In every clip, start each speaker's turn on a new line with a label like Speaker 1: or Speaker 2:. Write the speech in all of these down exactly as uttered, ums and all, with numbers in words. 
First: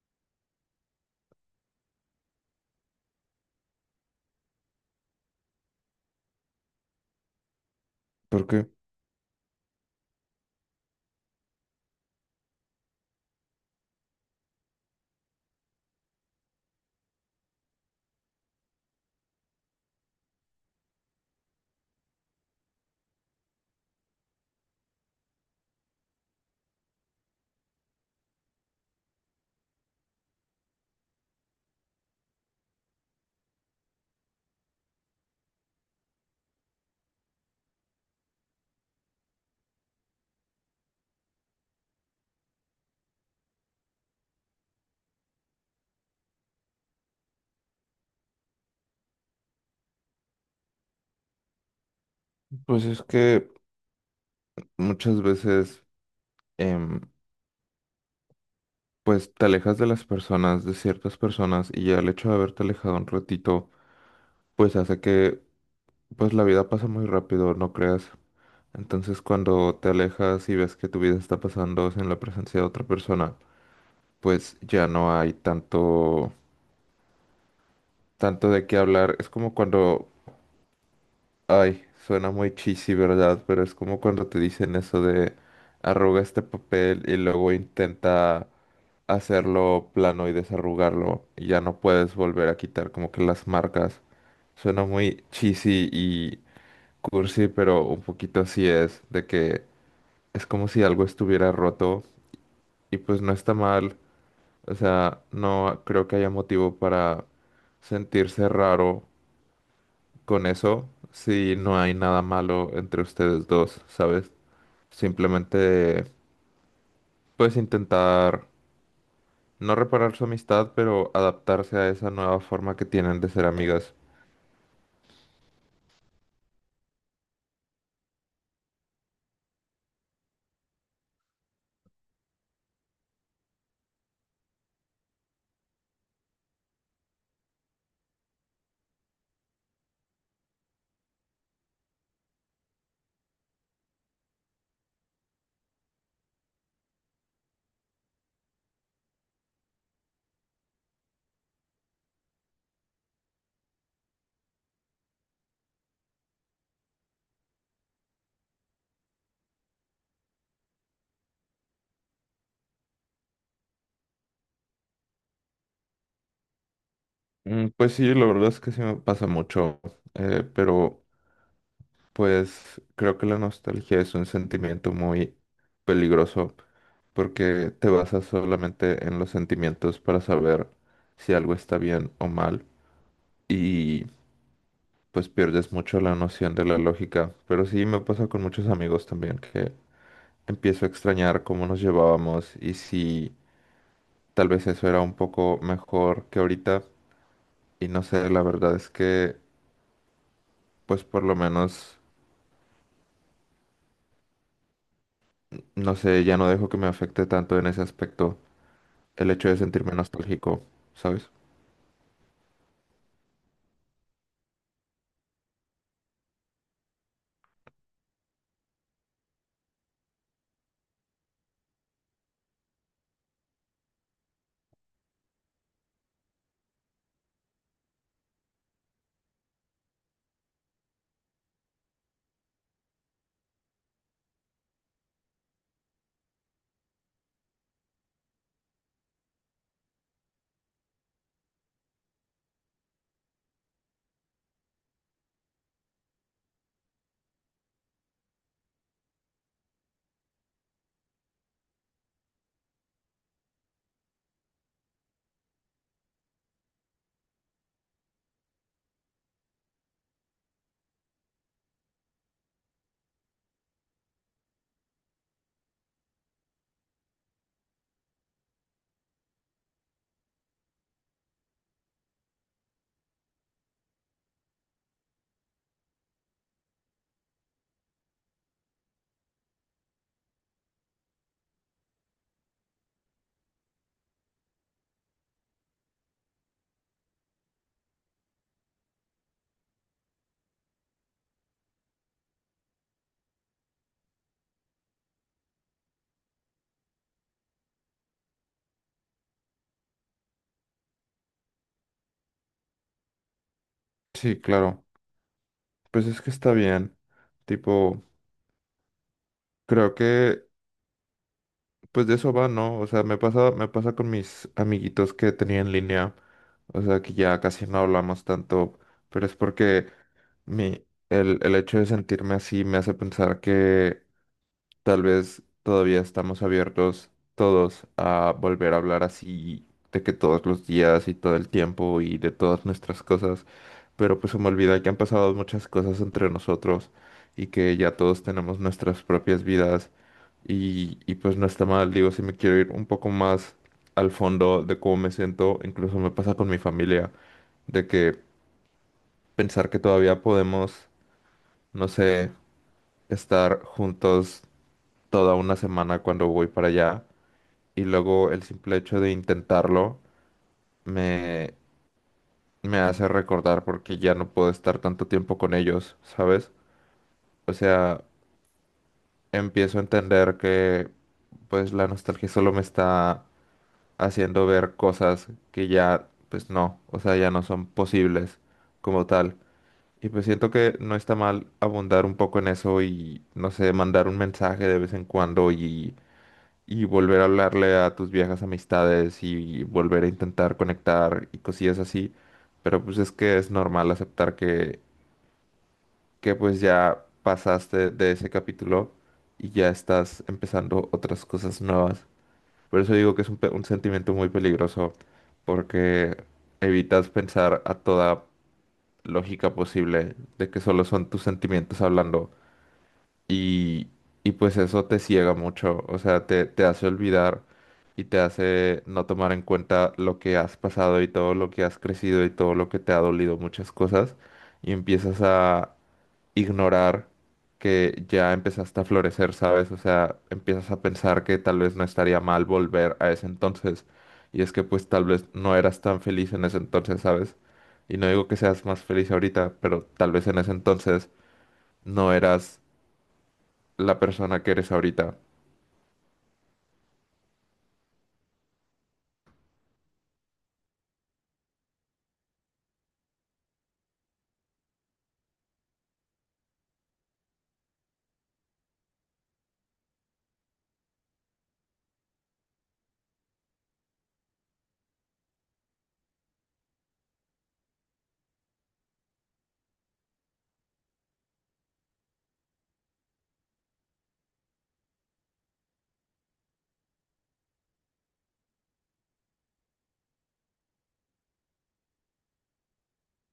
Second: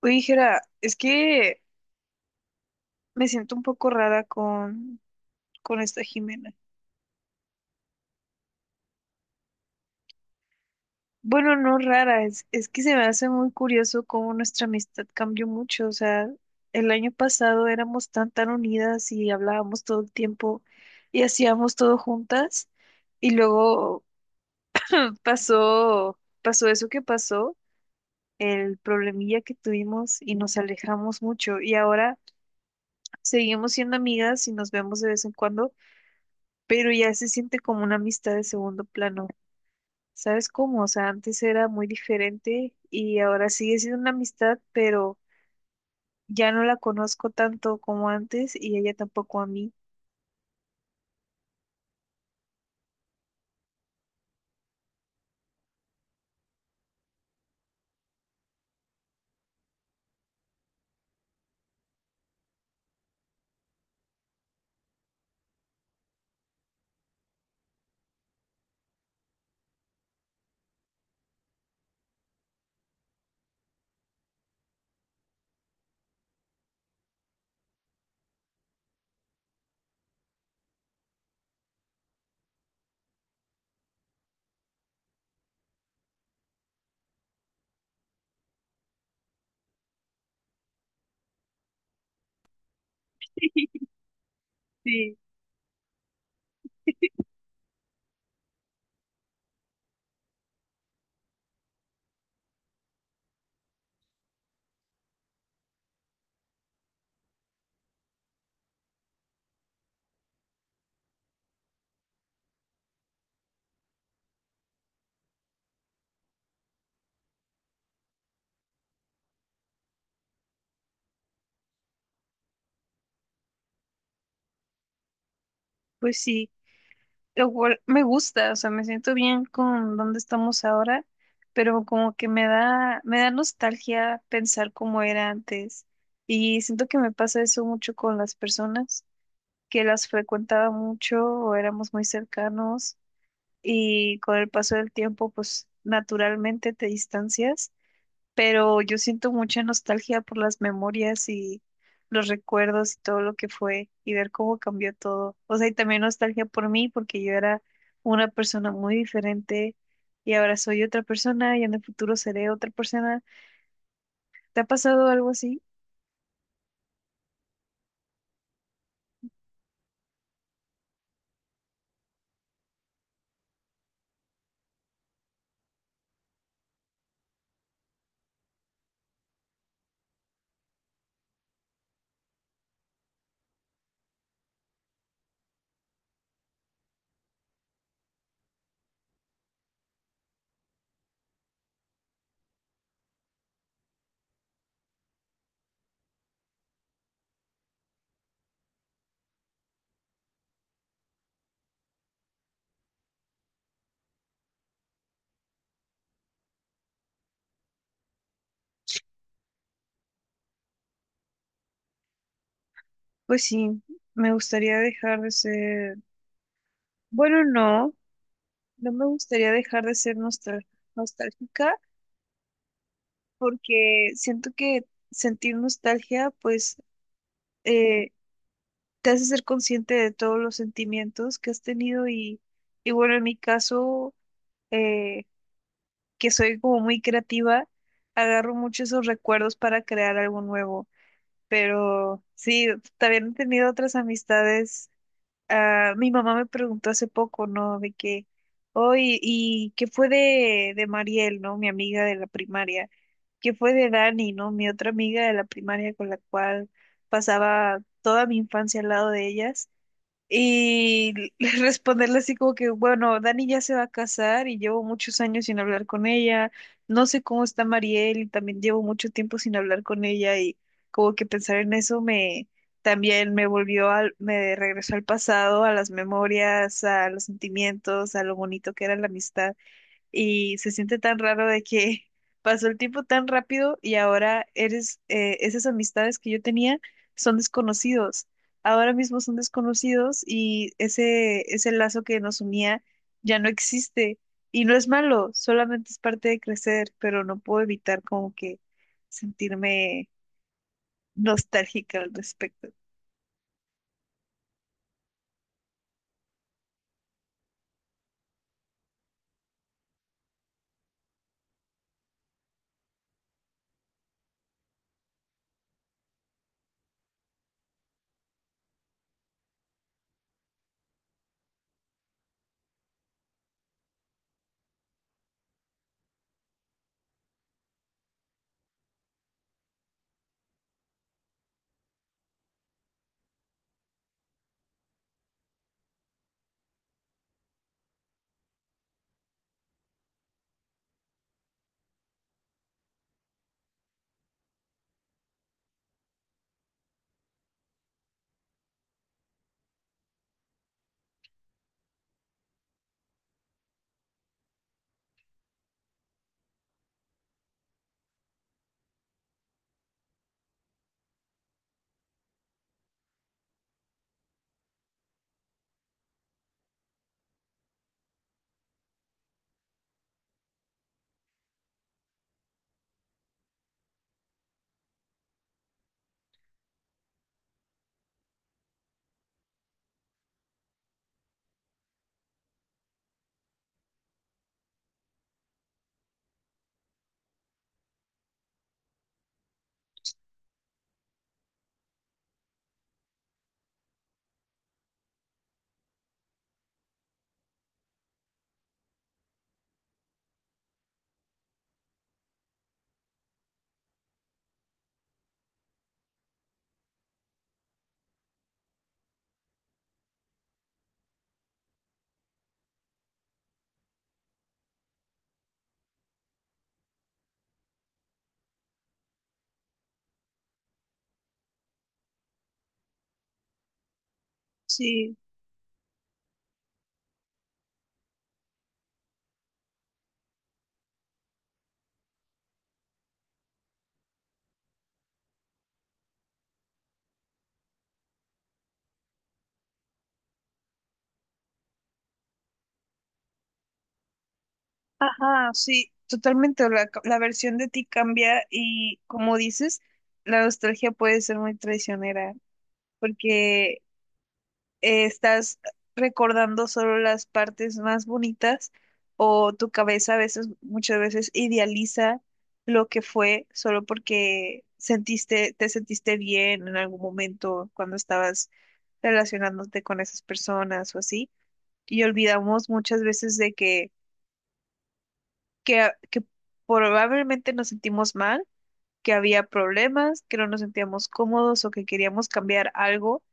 Speaker 1: Oye, Jera, es que me siento un poco rara con, con esta Jimena.
Speaker 2: Porque,
Speaker 1: Bueno, no rara, es, es que se me hace muy curioso cómo nuestra amistad cambió mucho. O sea, el año pasado éramos tan, tan unidas y hablábamos todo el tiempo y hacíamos todo juntas. Y luego pasó, pasó eso que pasó, el problemilla que tuvimos y nos alejamos mucho. Y ahora seguimos siendo amigas y nos vemos de vez en cuando pero ya se siente como una amistad de segundo plano. ¿Sabes cómo? O sea, antes era muy diferente y ahora sigue siendo una amistad, pero ya no la conozco tanto como antes y ella tampoco a mí.
Speaker 2: pues es que muchas veces, em, pues te alejas de las personas, de ciertas personas, y ya el hecho de haberte alejado un ratito, pues hace que, pues la vida pasa muy rápido, no creas. Entonces, cuando te alejas y ves que tu vida está pasando en la presencia de otra persona, pues ya no hay tanto, tanto de qué hablar. Es como cuando, ay, suena muy cheesy, ¿verdad? Pero es como cuando te dicen eso de arruga este papel y luego intenta hacerlo plano y desarrugarlo y ya no puedes volver a quitar como que las marcas. Suena
Speaker 1: Sí.
Speaker 2: muy cheesy y cursi, pero un poquito así es, de que es como si algo estuviera roto y pues no está mal. O sea, no creo que haya motivo para sentirse raro con eso si no hay nada malo entre ustedes dos, ¿sabes? Simplemente puedes intentar no reparar su amistad, pero adaptarse a esa nueva forma que tienen de ser amigas.
Speaker 1: Pues sí, igual me gusta, o sea, me siento bien con donde estamos ahora, pero como que me da, me da nostalgia pensar cómo era antes. Y siento que me pasa eso mucho con las personas que las frecuentaba mucho o éramos muy cercanos y con el paso del tiempo, pues naturalmente te distancias, pero yo siento mucha nostalgia por las memorias y los recuerdos y todo lo que fue y ver cómo cambió todo. O sea, y también nostalgia por mí porque yo era una persona muy diferente y ahora soy otra persona y en el futuro seré otra persona. ¿Te ha pasado algo así?
Speaker 2: Mm, pues sí, la verdad es que sí me pasa mucho, eh, pero pues creo que la nostalgia es un sentimiento muy peligroso porque te basas solamente en los sentimientos para saber si algo está bien o mal y pues pierdes mucho la noción de la lógica. Pero sí me pasa con muchos amigos también que empiezo a extrañar cómo nos llevábamos y si tal vez eso era un poco mejor que ahorita. Y no sé, la verdad es que, pues por lo menos, no sé, ya no dejo que me afecte tanto en ese aspecto el hecho de sentirme nostálgico, ¿sabes?
Speaker 1: Pues sí, me gustaría dejar de ser, bueno, no, no me gustaría dejar de ser nostal- nostálgica porque siento que sentir nostalgia, pues, eh, te hace ser consciente de todos los sentimientos que has tenido y, y bueno, en mi caso, eh, que soy como muy creativa, agarro mucho esos recuerdos para crear algo nuevo, pero sí, también he tenido otras amistades. Ah, mi mamá me preguntó hace poco, ¿no? De que, hoy, ¿y qué fue de, de Mariel, ¿no? Mi amiga de la primaria. ¿Qué fue de Dani, ¿no? Mi otra amiga de la primaria con la cual pasaba toda mi infancia al lado de ellas. Y responderle así como que, bueno, Dani ya se va a casar y llevo muchos años sin hablar con ella. No sé cómo está Mariel y también llevo mucho tiempo sin hablar con ella y como que pensar en eso me también me volvió al, me regresó al pasado, a las memorias, a los sentimientos, a lo bonito que era la amistad y se siente tan raro de que pasó el tiempo tan rápido y ahora eres, eh, esas amistades que yo tenía son desconocidos. Ahora mismo son desconocidos y ese, ese lazo que nos unía ya no existe. Y no es malo, solamente es parte de crecer, pero no puedo evitar como que sentirme nostálgica al respecto.
Speaker 2: Sí, claro. Pues es que está bien. Tipo, creo que, pues de eso va, ¿no? O sea, me pasa, me pasa con mis amiguitos que tenía en línea. O sea, que ya casi no hablamos tanto, pero es porque mi, el, el hecho de sentirme así me hace pensar que tal vez todavía estamos abiertos todos a volver a hablar así de que todos los días y todo el tiempo y de todas nuestras cosas, pero pues se me olvida que han pasado muchas cosas entre nosotros y que ya todos tenemos nuestras propias vidas y, y pues no está mal, digo, si me quiero ir un poco más al fondo de cómo me siento, incluso me pasa con mi familia, de que pensar que todavía podemos, no sé, estar juntos toda una semana cuando voy para allá. Y luego el simple hecho de intentarlo me, me hace recordar porque ya no puedo estar tanto tiempo con ellos, ¿sabes? O sea, empiezo a entender que pues la nostalgia solo me está haciendo ver cosas que ya pues no, o sea, ya no son posibles como tal. Y pues siento que no está mal abundar un poco en eso y, no sé, mandar un mensaje de vez en cuando y y volver a hablarle a tus viejas amistades y volver a intentar conectar y cosillas así. Pero pues es que es normal aceptar que, que pues ya pasaste de ese capítulo y ya estás empezando otras cosas nuevas. Por eso digo que es un, pe- un sentimiento muy peligroso porque evitas pensar a toda lógica posible de que solo son tus sentimientos hablando y, y pues eso te ciega mucho, o sea, te, te hace olvidar y te hace no tomar en cuenta lo que has pasado y todo lo que has crecido y todo lo que te ha dolido, muchas cosas, y
Speaker 1: Sí.
Speaker 2: empiezas a ignorar que ya empezaste a florecer, ¿sabes? O sea, empiezas a pensar que tal vez no estaría mal volver a ese entonces, y es que pues tal vez no eras tan feliz en ese entonces, ¿sabes? Y no digo que seas más feliz ahorita, pero tal vez en ese entonces no eras la persona que eres ahorita.
Speaker 1: Ajá, sí, totalmente. La, la versión de ti cambia y como dices, la nostalgia puede ser muy traicionera porque eh, estás recordando solo las partes más bonitas o tu cabeza a veces, muchas veces idealiza lo que fue solo porque sentiste, te sentiste bien en algún momento cuando estabas relacionándote con esas personas o así. Y olvidamos muchas veces de que que, a- que probablemente nos sentimos mal, que había problemas, que no nos sentíamos cómodos o que queríamos cambiar algo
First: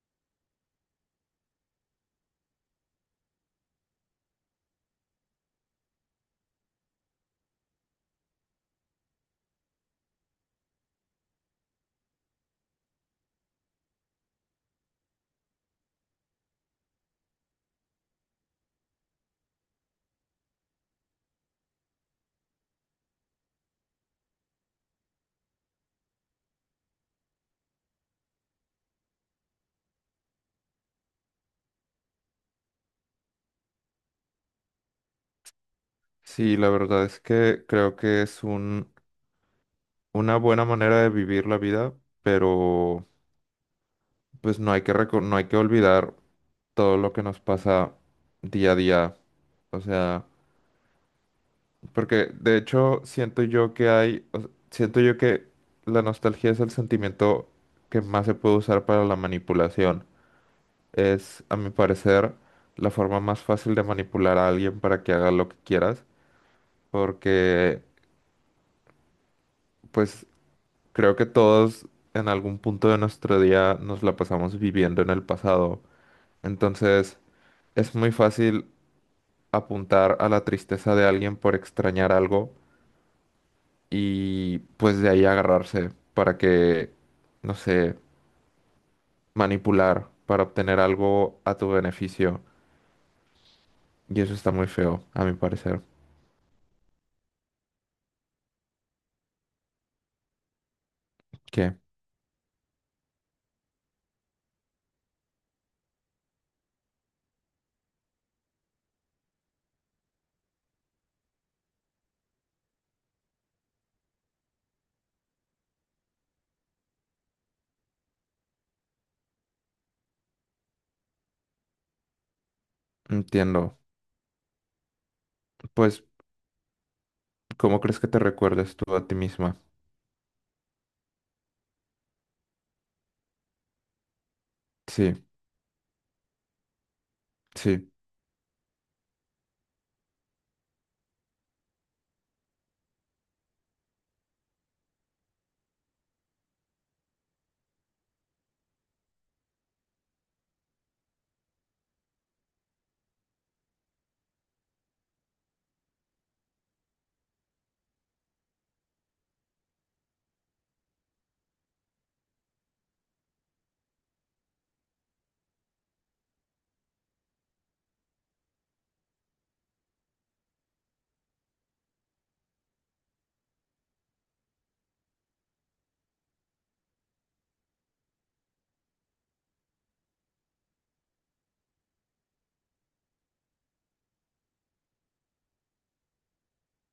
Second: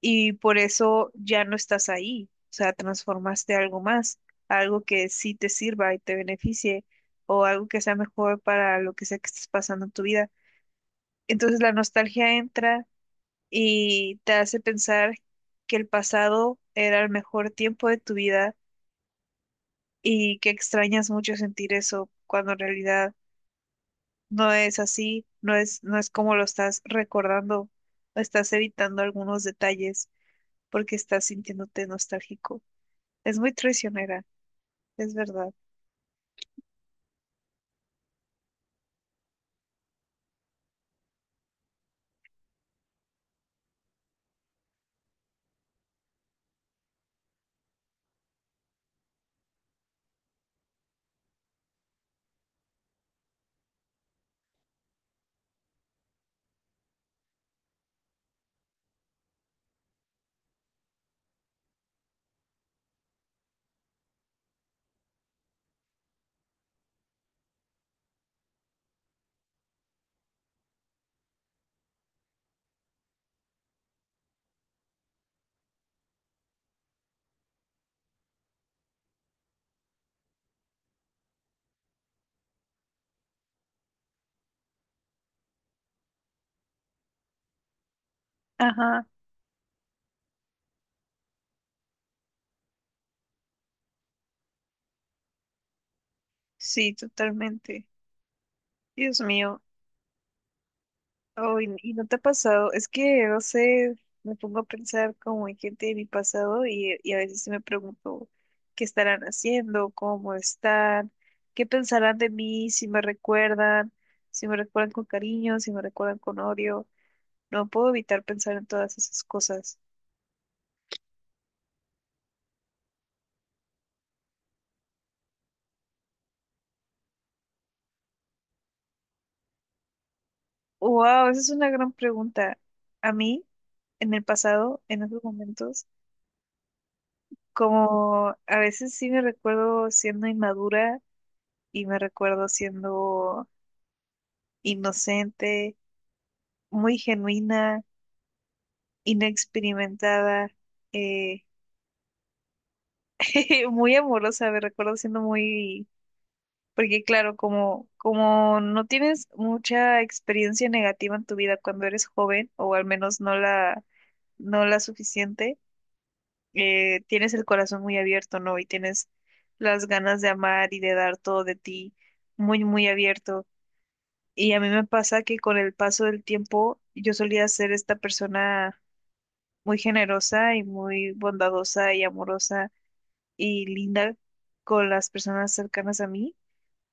Speaker 1: y por eso ya no estás ahí. O sea, transformaste algo más, algo que sí te sirva y te beneficie o algo que sea mejor para lo que sea que estés pasando en tu vida. Entonces la nostalgia entra y te hace pensar que el pasado era el mejor tiempo de tu vida y que extrañas mucho sentir eso cuando en realidad no es así, no es, no es como lo estás recordando, estás evitando algunos detalles porque estás sintiéndote nostálgico. Es muy traicionera, es verdad.
Speaker 2: Sí, la verdad es que creo que es un, una buena manera de vivir la vida, pero pues no hay que reco- no hay que olvidar todo lo que nos pasa día a día. O sea, porque de hecho siento yo que hay, o s- siento yo que la nostalgia es el sentimiento que más se puede usar para la manipulación. Es, a mi parecer, la forma más fácil de manipular a alguien para que haga lo que quieras, porque pues creo que todos en algún punto de nuestro día nos la pasamos viviendo en el pasado. Entonces, es muy fácil apuntar a la tristeza de alguien por extrañar algo y pues de ahí agarrarse para que, no sé,
Speaker 1: Ajá,
Speaker 2: manipular para obtener algo a tu beneficio. Y eso está muy feo, a mi parecer.
Speaker 1: sí, totalmente. Dios mío, oh, y,
Speaker 2: ¿Qué?
Speaker 1: y no te ha pasado, es que no sé, me pongo a pensar como en gente de mi pasado y, y a veces sí me pregunto qué estarán haciendo, cómo están, qué pensarán de mí, si me recuerdan, si me recuerdan con cariño, si me recuerdan con odio. No puedo evitar pensar en todas esas cosas.
Speaker 2: Entiendo. Pues, ¿cómo crees que te recuerdes tú a ti misma?
Speaker 1: Wow, esa es una gran pregunta. A mí, en el pasado, en
Speaker 2: Sí,
Speaker 1: esos momentos,
Speaker 2: sí,
Speaker 1: como a veces sí me recuerdo siendo inmadura y me recuerdo siendo inocente, muy genuina, inexperimentada, eh, muy amorosa, me recuerdo siendo muy. Porque claro, como, como no tienes mucha experiencia negativa en tu vida cuando eres joven, o al menos no la no la suficiente, eh, tienes el corazón muy abierto, ¿no? Y tienes las ganas de amar y de dar todo de ti muy, muy abierto. Y a mí me pasa que con el paso del tiempo yo solía ser esta persona muy generosa y muy bondadosa y amorosa y linda con las personas cercanas a mí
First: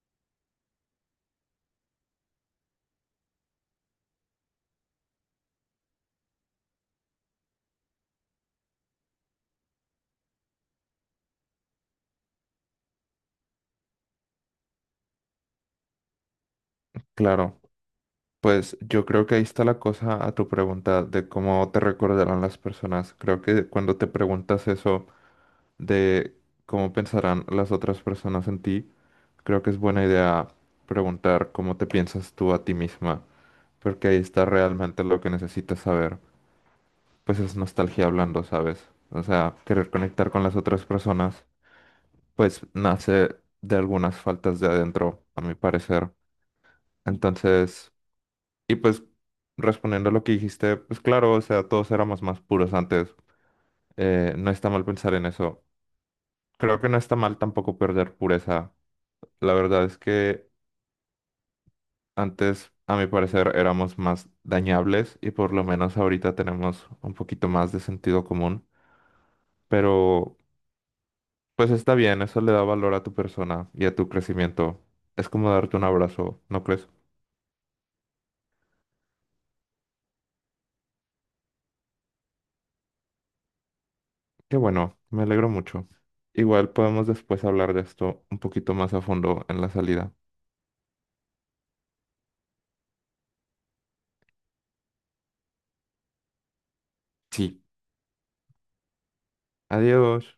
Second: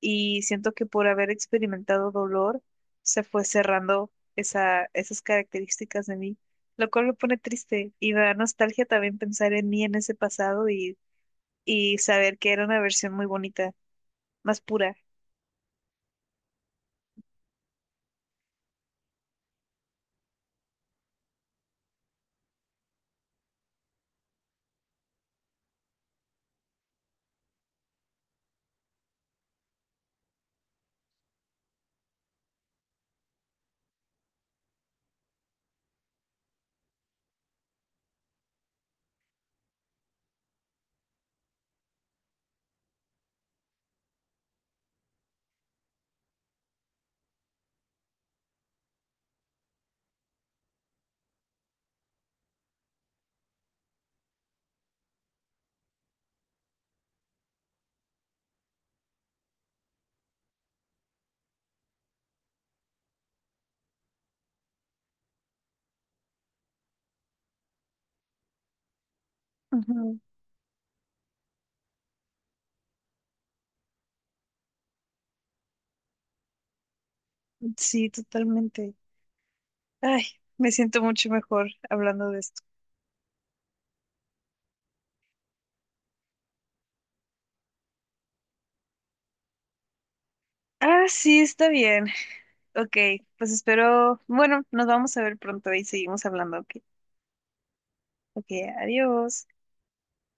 Speaker 1: y siento que por haber experimentado dolor se fue cerrando esa, esas características de mí, lo cual me pone triste y me da nostalgia también pensar en mí en ese pasado y, y saber que era una versión muy bonita, más pura.
Speaker 2: claro. Pues yo creo que ahí está la cosa a tu pregunta de cómo te recordarán las personas. Creo que cuando te preguntas eso de cómo pensarán las otras personas en ti, creo que es buena idea preguntar cómo te piensas tú a ti misma, porque ahí está realmente lo que necesitas saber. Pues es nostalgia hablando, ¿sabes? O sea, querer conectar con las otras personas, pues nace de algunas faltas de adentro, a mi parecer. Entonces… Y pues respondiendo a lo que dijiste, pues claro, o sea, todos éramos más puros antes. Eh, no está mal pensar en eso. Creo que no está mal tampoco perder pureza. La verdad es que antes, a mi parecer, éramos más dañables y por lo menos ahorita tenemos un poquito más de sentido común.
Speaker 1: Ujú.
Speaker 2: Pero pues está bien, eso le da valor a tu persona y a tu crecimiento. Es como darte un abrazo, ¿no crees?
Speaker 1: Sí, totalmente. Ay, me siento mucho mejor hablando de esto.
Speaker 2: Qué bueno, me alegro mucho. Igual podemos después hablar de esto un poquito más a fondo en la salida.
Speaker 1: Ah, sí, está bien. Ok, pues espero, bueno, nos vamos a ver pronto y seguimos hablando. Ok,
Speaker 2: Sí.
Speaker 1: ok, adiós.
Speaker 2: Adiós.